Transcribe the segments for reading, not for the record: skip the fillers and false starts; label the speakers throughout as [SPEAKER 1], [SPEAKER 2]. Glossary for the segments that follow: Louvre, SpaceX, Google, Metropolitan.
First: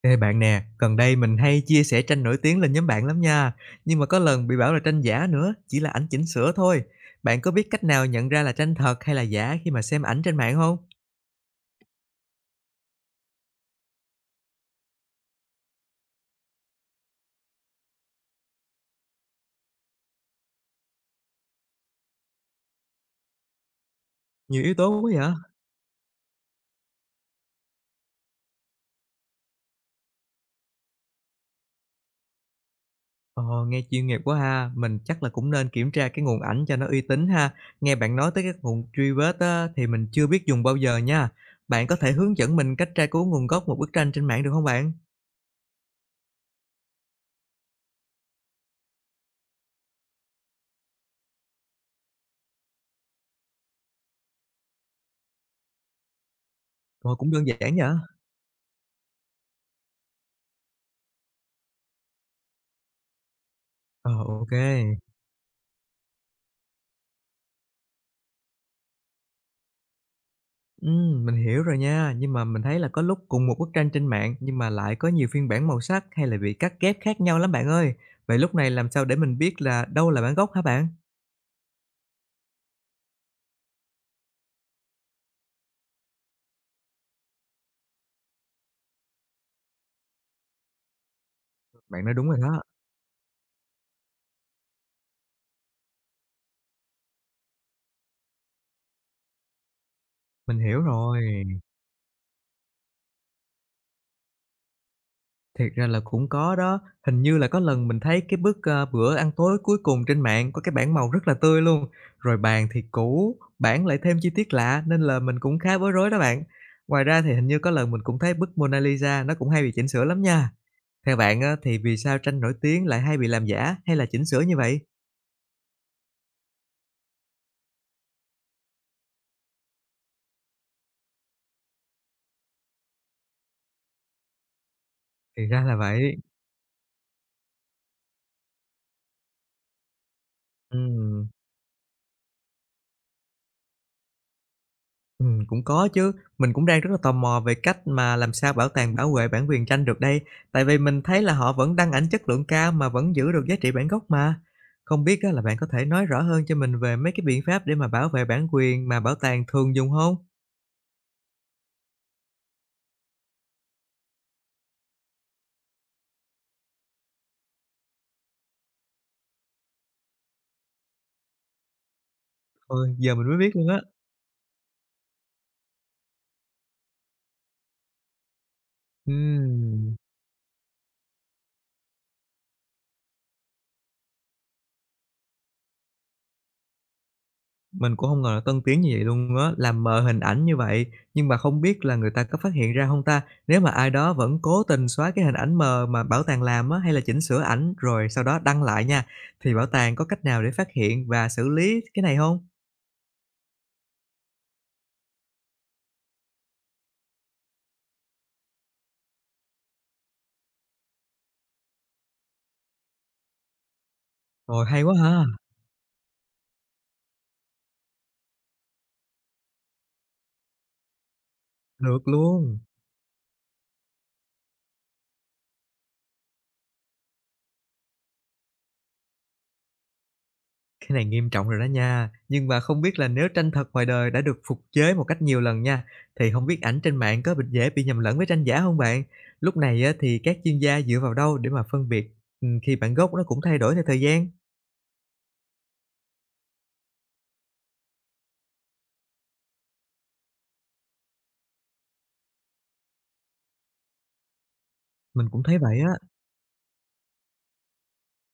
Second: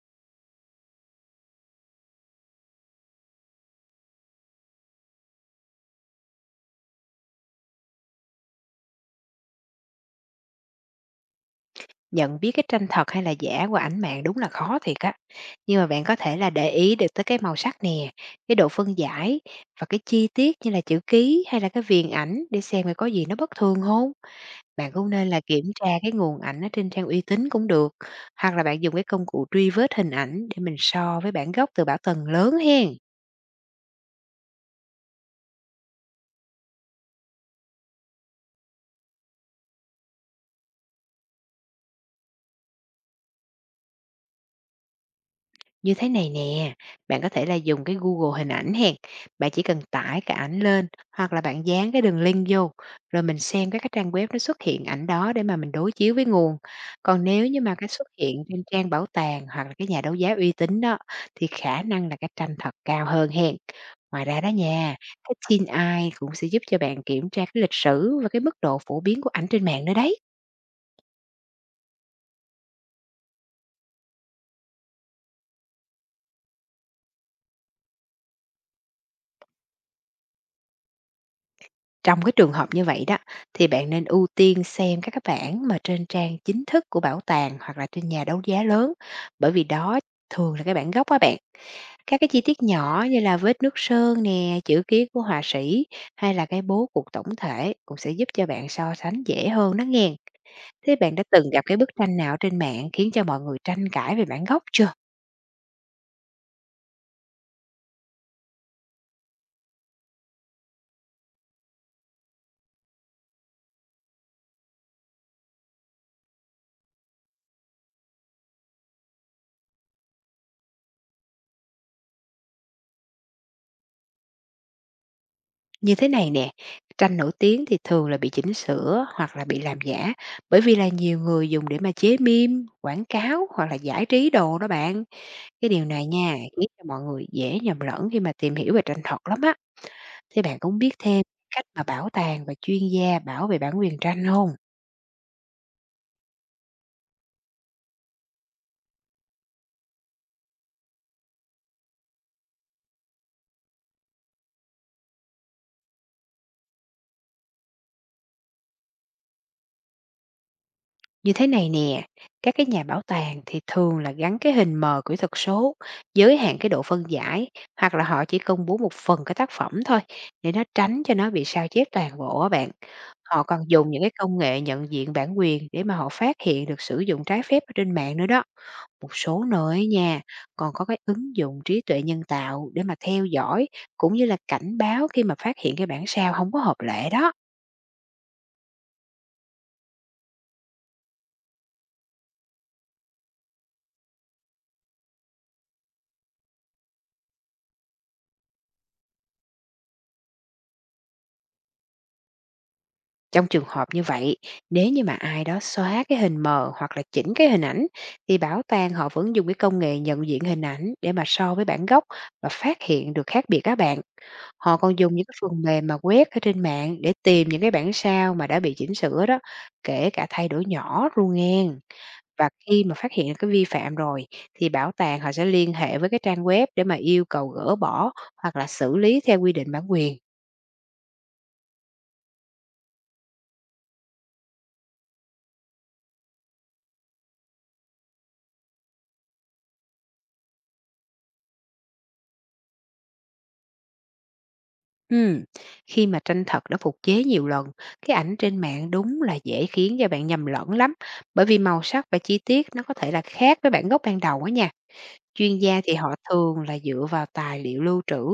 [SPEAKER 1] Ê bạn nè, gần đây mình hay chia sẻ tranh nổi tiếng lên nhóm bạn lắm nha, nhưng mà có lần bị bảo là tranh giả nữa, chỉ là ảnh chỉnh sửa thôi. Bạn có biết cách nào nhận ra là tranh thật hay là giả khi mà xem ảnh trên mạng không?
[SPEAKER 2] Nhận biết cái tranh thật hay là giả qua ảnh mạng đúng là khó thiệt á. Nhưng mà bạn có thể là để ý được tới cái màu sắc nè, cái độ phân giải và cái chi tiết như là chữ ký hay là cái viền ảnh để xem coi có gì nó bất thường không.
[SPEAKER 1] Nhiều yếu tố
[SPEAKER 2] Bạn
[SPEAKER 1] quá
[SPEAKER 2] cũng nên
[SPEAKER 1] vậy.
[SPEAKER 2] là kiểm tra cái nguồn ảnh ở trên trang uy tín cũng được, hoặc là bạn dùng cái công cụ truy vết hình ảnh để mình so với bản gốc từ bảo tàng lớn hen.
[SPEAKER 1] Ồ, nghe chuyên nghiệp quá ha, mình chắc là cũng nên kiểm tra cái nguồn ảnh cho nó uy tín ha. Nghe bạn nói tới các nguồn truy vết á, thì mình chưa biết dùng bao giờ nha. Bạn có thể hướng dẫn mình cách tra cứu nguồn gốc một bức tranh trên mạng được không bạn?
[SPEAKER 2] Như thế này nè, bạn có thể là dùng cái Google hình ảnh hèn, bạn chỉ cần tải cái ảnh lên hoặc là bạn dán cái đường link vô, rồi mình xem các cái trang web nó xuất hiện ảnh đó để mà mình đối chiếu với nguồn.
[SPEAKER 1] Ồ,
[SPEAKER 2] Còn
[SPEAKER 1] cũng đơn
[SPEAKER 2] nếu như mà
[SPEAKER 1] giản vậy.
[SPEAKER 2] cái xuất hiện trên trang bảo tàng hoặc là cái nhà đấu giá uy tín đó, thì khả năng là cái tranh thật cao hơn hèn.
[SPEAKER 1] Ồ,
[SPEAKER 2] Ngoài ra đó
[SPEAKER 1] ok.
[SPEAKER 2] nha, cái tin AI cũng sẽ giúp cho bạn kiểm tra cái lịch sử và cái mức độ phổ biến của ảnh trên mạng nữa đấy.
[SPEAKER 1] Mình hiểu rồi nha, nhưng mà mình thấy là có lúc cùng một bức tranh trên mạng nhưng mà lại có nhiều phiên bản màu sắc hay là bị cắt ghép khác nhau lắm bạn ơi. Vậy lúc này làm sao để mình biết là đâu là bản gốc hả bạn?
[SPEAKER 2] Trong cái trường hợp như vậy đó, thì bạn nên ưu tiên xem các cái bản mà trên trang chính thức của bảo tàng hoặc là trên nhà đấu giá lớn, bởi vì đó thường là cái bản gốc á bạn.
[SPEAKER 1] Bạn nói
[SPEAKER 2] Các
[SPEAKER 1] đúng
[SPEAKER 2] cái
[SPEAKER 1] rồi
[SPEAKER 2] chi
[SPEAKER 1] đó,
[SPEAKER 2] tiết nhỏ như là vết nước sơn nè, chữ ký của họa sĩ hay là cái bố cục tổng thể cũng sẽ giúp cho bạn so sánh dễ hơn đó nghe.
[SPEAKER 1] mình hiểu
[SPEAKER 2] Thế bạn đã
[SPEAKER 1] rồi.
[SPEAKER 2] từng gặp cái bức tranh nào trên mạng khiến cho mọi người tranh cãi về bản gốc chưa?
[SPEAKER 1] Thiệt ra là cũng có đó, hình như là có lần mình thấy cái bức, bữa ăn tối cuối cùng trên mạng có cái bản màu rất là tươi luôn, rồi bàn thì cũ, bảng lại thêm chi tiết lạ nên là mình cũng khá bối rối đó bạn. Ngoài ra thì hình như có lần mình cũng thấy bức Mona Lisa nó cũng hay bị chỉnh sửa lắm nha. Theo bạn á, thì vì sao tranh nổi tiếng lại hay bị làm giả hay là chỉnh sửa như vậy?
[SPEAKER 2] Như thế này nè, tranh nổi tiếng thì thường là bị chỉnh sửa hoặc là bị làm giả bởi vì là nhiều người dùng để mà chế meme, quảng cáo hoặc là giải trí đồ đó bạn.
[SPEAKER 1] Thì ra
[SPEAKER 2] Cái
[SPEAKER 1] là
[SPEAKER 2] điều này
[SPEAKER 1] vậy.
[SPEAKER 2] nha, khiến cho mọi người dễ nhầm lẫn khi mà tìm hiểu về tranh thật lắm á. Thế bạn cũng biết thêm
[SPEAKER 1] Ừm,
[SPEAKER 2] cách mà bảo tàng và chuyên gia bảo vệ bản quyền tranh không?
[SPEAKER 1] cũng có chứ. Mình cũng đang rất là tò mò về cách mà làm sao bảo tàng bảo vệ bản quyền tranh được đây. Tại vì mình thấy là họ vẫn đăng ảnh chất lượng cao mà vẫn giữ được giá trị bản gốc mà. Không biết á, là bạn có thể nói rõ hơn cho mình về mấy cái biện pháp để mà bảo vệ bản quyền mà bảo tàng thường dùng không?
[SPEAKER 2] Như thế này nè, các cái nhà bảo tàng thì thường là gắn cái hình mờ kỹ thuật số, giới hạn cái độ phân giải hoặc là họ chỉ công bố một phần cái tác phẩm thôi để nó tránh cho nó bị sao chép toàn bộ á bạn.
[SPEAKER 1] Ôi, giờ mình mới
[SPEAKER 2] Họ
[SPEAKER 1] biết
[SPEAKER 2] còn
[SPEAKER 1] luôn á.
[SPEAKER 2] dùng những cái công nghệ nhận diện bản quyền để mà họ phát hiện được sử dụng trái phép ở trên mạng nữa đó. Một số nơi á
[SPEAKER 1] Ừm.
[SPEAKER 2] nha, còn có cái ứng dụng trí tuệ nhân tạo để mà theo dõi cũng như là cảnh báo khi mà phát hiện cái bản sao không có hợp lệ đó.
[SPEAKER 1] Mình cũng không ngờ là tân tiến như vậy luôn á, làm mờ hình ảnh như vậy, nhưng mà không biết là người ta có phát hiện ra không ta? Nếu mà ai đó vẫn cố tình xóa cái hình ảnh mờ mà bảo tàng làm á, hay là chỉnh sửa ảnh rồi sau đó đăng lại nha, thì bảo tàng có cách nào để phát hiện và xử lý cái này không?
[SPEAKER 2] Trong trường hợp như vậy, nếu như mà ai đó xóa cái hình mờ hoặc là chỉnh cái hình ảnh thì bảo tàng họ vẫn dùng cái công nghệ nhận diện hình ảnh để mà so với bản gốc và phát hiện được khác biệt các bạn.
[SPEAKER 1] Rồi
[SPEAKER 2] Họ
[SPEAKER 1] hay quá!
[SPEAKER 2] còn dùng
[SPEAKER 1] Ha!
[SPEAKER 2] những cái phần mềm mà quét ở trên mạng để tìm những cái bản sao mà đã bị chỉnh sửa đó, kể cả thay đổi nhỏ luôn nghen.
[SPEAKER 1] Được
[SPEAKER 2] Và
[SPEAKER 1] luôn.
[SPEAKER 2] khi mà phát hiện cái vi phạm rồi thì bảo tàng họ sẽ liên hệ với cái trang web để mà yêu cầu gỡ bỏ hoặc là xử lý theo quy định bản quyền.
[SPEAKER 1] Cái này nghiêm trọng rồi đó nha, nhưng mà không biết là nếu tranh thật ngoài đời đã được phục chế một cách nhiều lần nha, thì không biết ảnh trên mạng có bị dễ bị nhầm lẫn với tranh giả không bạn? Lúc này á, thì các chuyên gia dựa vào đâu để mà phân biệt, khi bản gốc nó cũng thay đổi theo thời gian?
[SPEAKER 2] Ừm. Khi mà tranh thật đã phục chế nhiều lần, cái ảnh trên mạng đúng là dễ khiến cho bạn nhầm lẫn lắm, bởi vì màu sắc và chi tiết nó có thể là khác với bản gốc ban đầu á nha.
[SPEAKER 1] Mình cũng thấy
[SPEAKER 2] Chuyên
[SPEAKER 1] vậy
[SPEAKER 2] gia
[SPEAKER 1] á,
[SPEAKER 2] thì họ thường là dựa vào tài liệu lưu trữ,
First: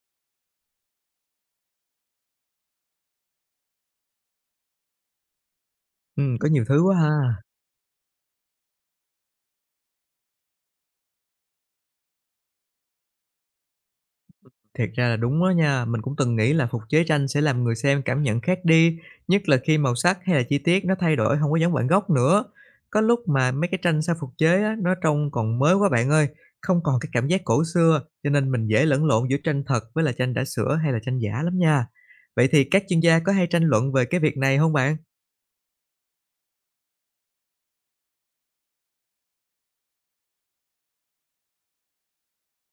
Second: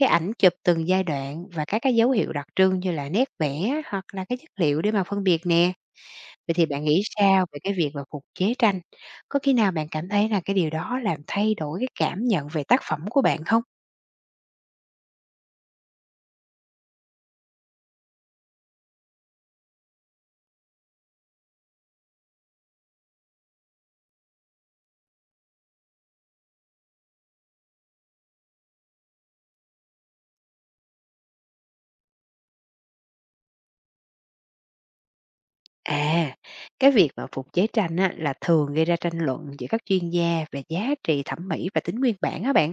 [SPEAKER 2] cái ảnh chụp từng giai đoạn và các cái dấu hiệu đặc trưng như là nét vẽ hoặc là cái chất liệu để mà phân biệt nè.
[SPEAKER 1] có
[SPEAKER 2] Vậy
[SPEAKER 1] nhiều
[SPEAKER 2] thì
[SPEAKER 1] thứ
[SPEAKER 2] bạn
[SPEAKER 1] quá
[SPEAKER 2] nghĩ
[SPEAKER 1] ha.
[SPEAKER 2] sao về cái việc mà phục chế tranh? Có khi nào bạn cảm thấy là cái điều đó làm thay đổi cái cảm nhận về tác phẩm của bạn không?
[SPEAKER 1] Thiệt ra là đúng đó nha, mình cũng từng nghĩ là phục chế tranh sẽ làm người xem cảm nhận khác đi, nhất là khi màu sắc hay là chi tiết nó thay đổi không có giống bản gốc nữa. Có lúc mà mấy cái tranh sau phục chế á, nó trông còn mới quá bạn ơi, không còn cái cảm giác cổ xưa, cho nên mình dễ lẫn lộn giữa tranh thật với là tranh đã sửa hay là tranh giả lắm nha. Vậy thì các chuyên gia có hay tranh luận về cái việc này không bạn?
[SPEAKER 2] À, cái việc mà phục chế tranh á, là thường gây ra tranh luận giữa các chuyên gia về giá trị thẩm mỹ và tính nguyên bản á bạn.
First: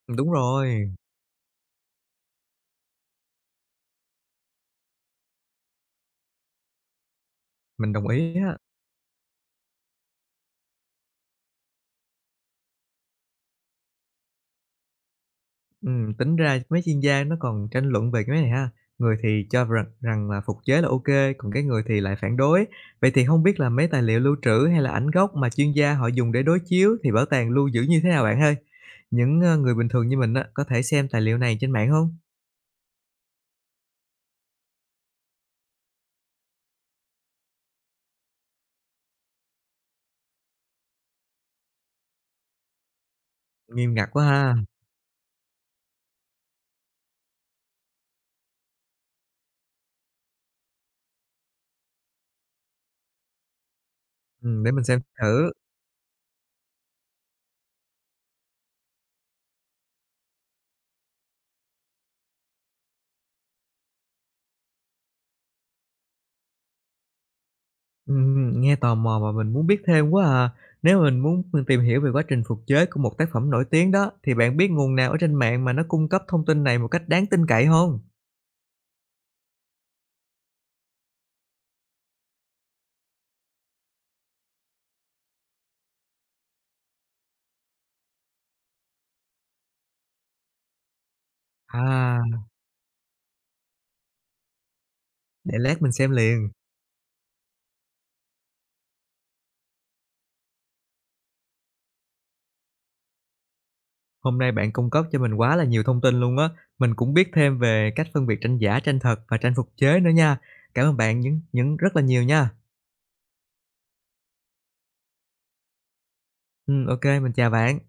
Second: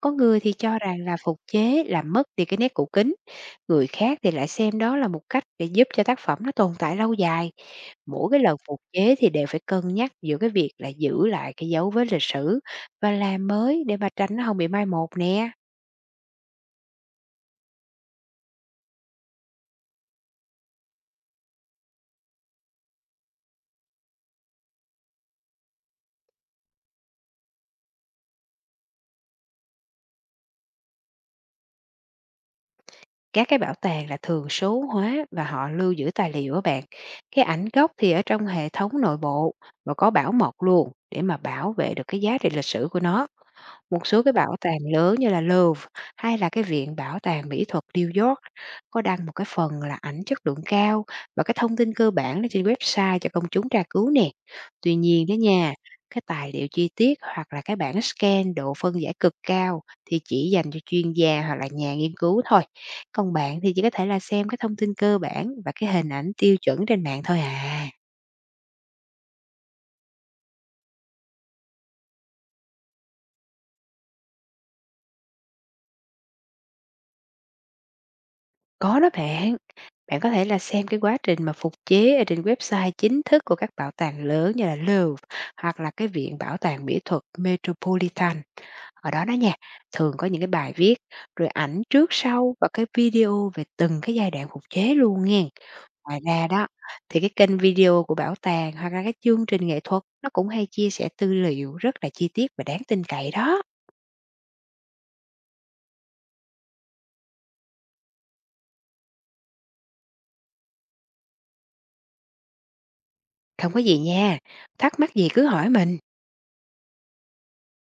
[SPEAKER 2] Có
[SPEAKER 1] Đúng
[SPEAKER 2] người thì cho
[SPEAKER 1] rồi,
[SPEAKER 2] rằng là phục chế làm mất đi cái nét cũ kính. Người khác thì lại xem đó là một cách để giúp cho tác phẩm nó tồn tại lâu dài.
[SPEAKER 1] mình đồng
[SPEAKER 2] Mỗi
[SPEAKER 1] ý
[SPEAKER 2] cái lần
[SPEAKER 1] á.
[SPEAKER 2] phục chế thì đều phải cân nhắc giữa cái việc là giữ lại cái dấu vết lịch sử và làm mới để mà tránh nó không bị mai một nè.
[SPEAKER 1] Tính ra mấy chuyên gia nó còn tranh luận về cái này ha. Người thì cho rằng rằng là phục chế là OK, còn cái người thì lại phản đối. Vậy thì không biết là mấy tài liệu lưu trữ hay là ảnh gốc mà chuyên gia họ dùng để đối chiếu thì bảo tàng lưu giữ như thế nào bạn ơi? Người bình thường như mình á, có thể xem tài liệu này trên mạng không?
[SPEAKER 2] Các cái bảo tàng là thường số hóa và họ lưu giữ tài liệu các bạn. Cái ảnh gốc thì ở trong hệ thống nội bộ và có bảo mật luôn để mà bảo vệ được cái giá trị lịch sử của nó.
[SPEAKER 1] Nghiêm
[SPEAKER 2] Một
[SPEAKER 1] ngặt quá
[SPEAKER 2] số cái
[SPEAKER 1] ha.
[SPEAKER 2] bảo tàng lớn như là Louvre hay là cái viện bảo tàng mỹ thuật New York có đăng một cái phần là ảnh chất lượng cao và cái thông tin cơ bản lên trên website cho công chúng tra cứu nè.
[SPEAKER 1] Để mình
[SPEAKER 2] Tuy
[SPEAKER 1] xem
[SPEAKER 2] nhiên đó
[SPEAKER 1] thử.
[SPEAKER 2] nha, cái tài liệu chi tiết hoặc là cái bản scan độ phân giải cực cao thì chỉ dành cho chuyên gia hoặc là nhà nghiên cứu thôi. Còn bạn thì chỉ có thể là xem cái thông tin cơ bản và cái hình ảnh tiêu chuẩn trên mạng thôi à.
[SPEAKER 1] Nghe tò mò mà mình muốn biết thêm quá à. Nếu mình muốn tìm hiểu về quá trình phục chế của một tác phẩm nổi tiếng đó, thì bạn biết nguồn nào ở trên mạng mà nó cung cấp thông tin này một cách đáng tin cậy không?
[SPEAKER 2] Có đó bạn, bạn có thể là xem cái quá trình mà phục chế ở trên website chính thức của các bảo tàng lớn như là Louvre hoặc là cái viện bảo tàng mỹ thuật Metropolitan. Ở đó đó nha, thường có những cái bài viết, rồi ảnh trước
[SPEAKER 1] À.
[SPEAKER 2] sau và cái video về từng cái giai đoạn phục chế luôn nghen.
[SPEAKER 1] Để lát mình xem
[SPEAKER 2] Ngoài ra
[SPEAKER 1] liền.
[SPEAKER 2] đó, thì cái kênh video của bảo tàng hoặc là cái chương trình nghệ thuật nó cũng hay chia sẻ tư liệu rất là chi tiết và đáng tin cậy đó.
[SPEAKER 1] Hôm nay bạn cung cấp cho mình quá là nhiều thông tin luôn á. Mình cũng biết thêm về cách phân biệt tranh giả, tranh thật và tranh phục chế nữa nha. Cảm ơn bạn những rất là nhiều nha.
[SPEAKER 2] Không có gì nha, thắc mắc gì cứ hỏi mình.
[SPEAKER 1] Ô mình chào bạn.